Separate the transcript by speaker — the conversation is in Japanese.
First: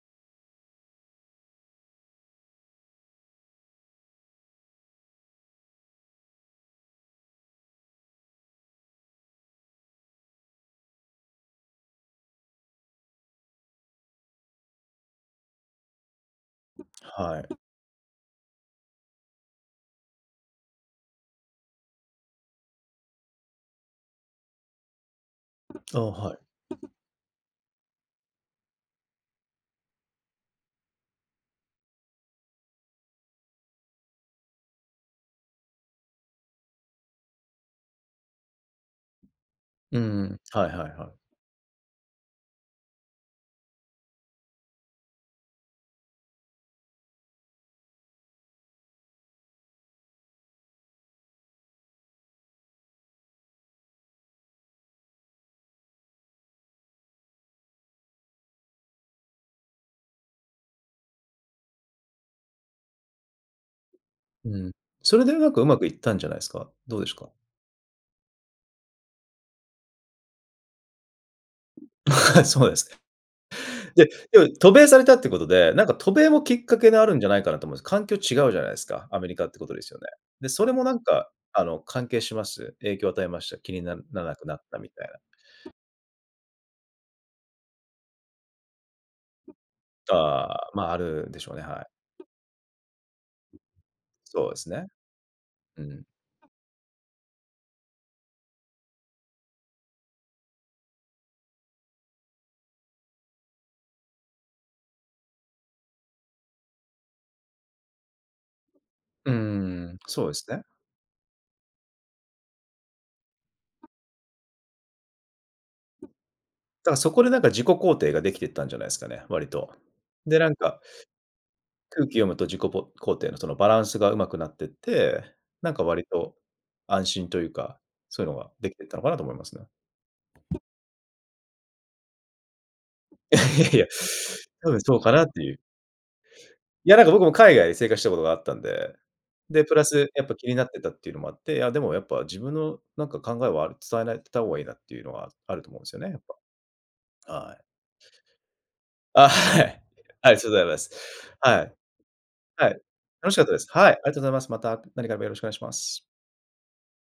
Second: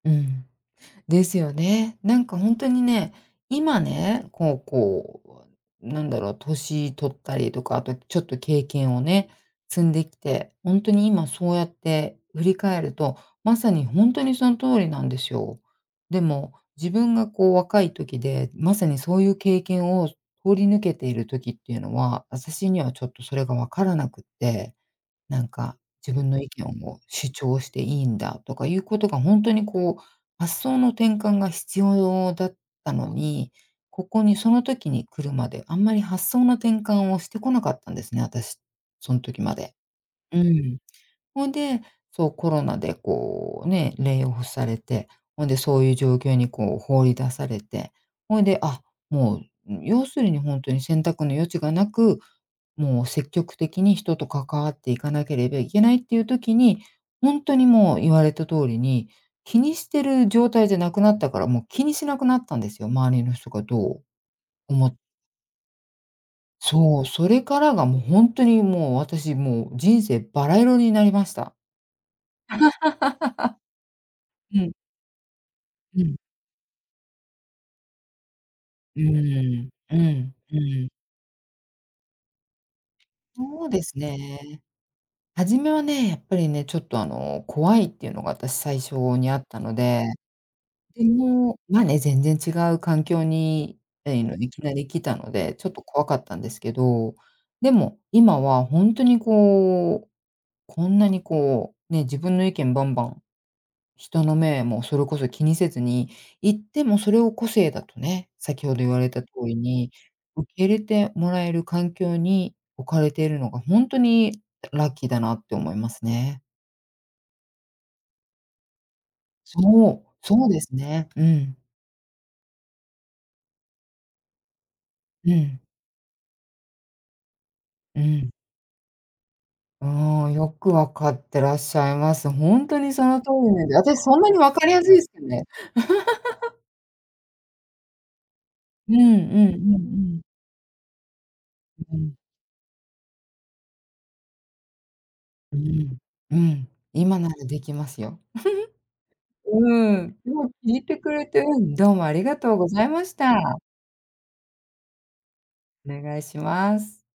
Speaker 1: うん。ですよね。なんか、ほんとにね、今ね、こうこう、うわ何だろう、歳取ったりとか、あとちょっと経験をね、積んできて、ほんとに今そうやって振り返ると、まさにほんとにそん通りなんでしょう。でも、自分が
Speaker 2: は
Speaker 1: こう
Speaker 2: い。
Speaker 1: 若い時で、まさにそういう経験を、す通り抜けている時っていうのは、私にはちょっとそれが分からなくって、何か
Speaker 2: ああ、
Speaker 1: 自分
Speaker 2: はい。
Speaker 1: の意見をもう主張していいんだとかいうことが、ほんとにこう、発想の転換が必要だったのに、ここにその時に来るまで、あんまり発想の転換をしてこなかったんですね、私、そん時まで。
Speaker 2: うん、
Speaker 1: う
Speaker 2: はい
Speaker 1: ん。
Speaker 2: はいはい。
Speaker 1: ほいで、そう、コロナでこう、ね、レイオフされて、ほんでそういう状況にこう放り出されて、ほいで、あっ、もう、ううん、要するにほんとに選択の余地が無く、もう積極的に人と関わっていかなければいけないっていう時に、ほんとにもう言われた通りに、気にしてる状態じゃなくなったから、もう気にしなくなったんですよ、周りの人がどう
Speaker 2: うん、
Speaker 1: 思
Speaker 2: それでうまくうまくいったんじゃないすか？ど
Speaker 1: そ
Speaker 2: う
Speaker 1: う、
Speaker 2: でしゅ
Speaker 1: そ
Speaker 2: か？
Speaker 1: れからがもう、ほんとにもう、私もう、人生バラ色になりました。
Speaker 2: そうです ね。で、え、お
Speaker 1: う
Speaker 2: 渡
Speaker 1: ん。
Speaker 2: 米されたってことで、なんか
Speaker 1: う
Speaker 2: 渡
Speaker 1: ん。
Speaker 2: 米もきっかけにあるんじゃないかなと思うんす。環境違うじゃないす
Speaker 1: う
Speaker 2: か、アメリカって
Speaker 1: ー
Speaker 2: こ
Speaker 1: ん、
Speaker 2: とです
Speaker 1: う
Speaker 2: よね？
Speaker 1: ん、
Speaker 2: で、
Speaker 1: う
Speaker 2: それも
Speaker 1: ん。
Speaker 2: なんか、あの、関係します？影響を与えました？
Speaker 1: そう
Speaker 2: 気に
Speaker 1: で
Speaker 2: な
Speaker 1: す
Speaker 2: ならなくなっ
Speaker 1: ね。
Speaker 2: たみたい
Speaker 1: 初め
Speaker 2: な。
Speaker 1: はね、やっぱりね、ちょっとあの、怖いっていうのが私最初にあったので、
Speaker 2: ああ、まあ、あ
Speaker 1: で
Speaker 2: るでしょう
Speaker 1: も、
Speaker 2: ね、
Speaker 1: ま
Speaker 2: は
Speaker 1: あ、ね、全
Speaker 2: い。
Speaker 1: 然違う環境に、あいの
Speaker 2: そ
Speaker 1: い
Speaker 2: うえ
Speaker 1: き
Speaker 2: す
Speaker 1: なり
Speaker 2: ね。
Speaker 1: 来たので、ちょっと
Speaker 2: うん。
Speaker 1: 怖かったんですけど、でも、今はほんとにこう、こんなにこう、ね、自分の意見バンバン、人の目もそれこそ気にせずに言ってもそれを個性だとね、先程言われた通
Speaker 2: うんう
Speaker 1: り
Speaker 2: ん
Speaker 1: に、
Speaker 2: うん、そうえす
Speaker 1: 受
Speaker 2: ね。
Speaker 1: け入れてもらえる環境に置かれているのが、ほんとにラッキーだなって思います
Speaker 2: だ
Speaker 1: ね。
Speaker 2: からそこでなんか自己肯定ができていったんじゃないすかね？割と。
Speaker 1: そう、
Speaker 2: で、
Speaker 1: そ
Speaker 2: な
Speaker 1: う
Speaker 2: ん
Speaker 1: です
Speaker 2: か
Speaker 1: ね、うん。
Speaker 2: 空気読むと自己ぼ肯定のそのバランスが上手くなってって、
Speaker 1: うん。
Speaker 2: なんか割と、安心というか、
Speaker 1: う
Speaker 2: そういう
Speaker 1: ん。
Speaker 2: のができてったのかなと思いますね。
Speaker 1: ああ、よくわかってらっしゃいます。ほんとにその通
Speaker 2: や、い
Speaker 1: り
Speaker 2: や
Speaker 1: で、
Speaker 2: いや、
Speaker 1: 私そんなにわか
Speaker 2: 多
Speaker 1: り
Speaker 2: 分
Speaker 1: やす
Speaker 2: そう
Speaker 1: いす
Speaker 2: かなって
Speaker 1: ね。
Speaker 2: いう。いや、なんか僕も海外で生活したことがあったん
Speaker 1: う
Speaker 2: で、
Speaker 1: んうん
Speaker 2: で、プ
Speaker 1: う
Speaker 2: ラス、
Speaker 1: んうん。
Speaker 2: やっぱ気になってたっていうのもあって、あ、でも
Speaker 1: うう
Speaker 2: やっ
Speaker 1: ん。
Speaker 2: ぱ自分のなんか考えはある伝えないてたおうがいいなっていうのは、あ
Speaker 1: う
Speaker 2: ると思うんす
Speaker 1: ん、
Speaker 2: よね、やっ
Speaker 1: うん、今な
Speaker 2: ぱ。
Speaker 1: ら
Speaker 2: は
Speaker 1: で
Speaker 2: い。
Speaker 1: きますよ。
Speaker 2: あ、はい。
Speaker 1: うん、で
Speaker 2: はい、そ
Speaker 1: も、
Speaker 2: ざいま
Speaker 1: 聞い
Speaker 2: す。
Speaker 1: てくれてう
Speaker 2: はい。
Speaker 1: ん、どうもありがとうご
Speaker 2: はい、
Speaker 1: ざいまし
Speaker 2: 楽しかった
Speaker 1: た。
Speaker 2: です。はい、ありがとうございます。また何かあればよろしくお願いしま
Speaker 1: お
Speaker 2: す。
Speaker 1: 願いします。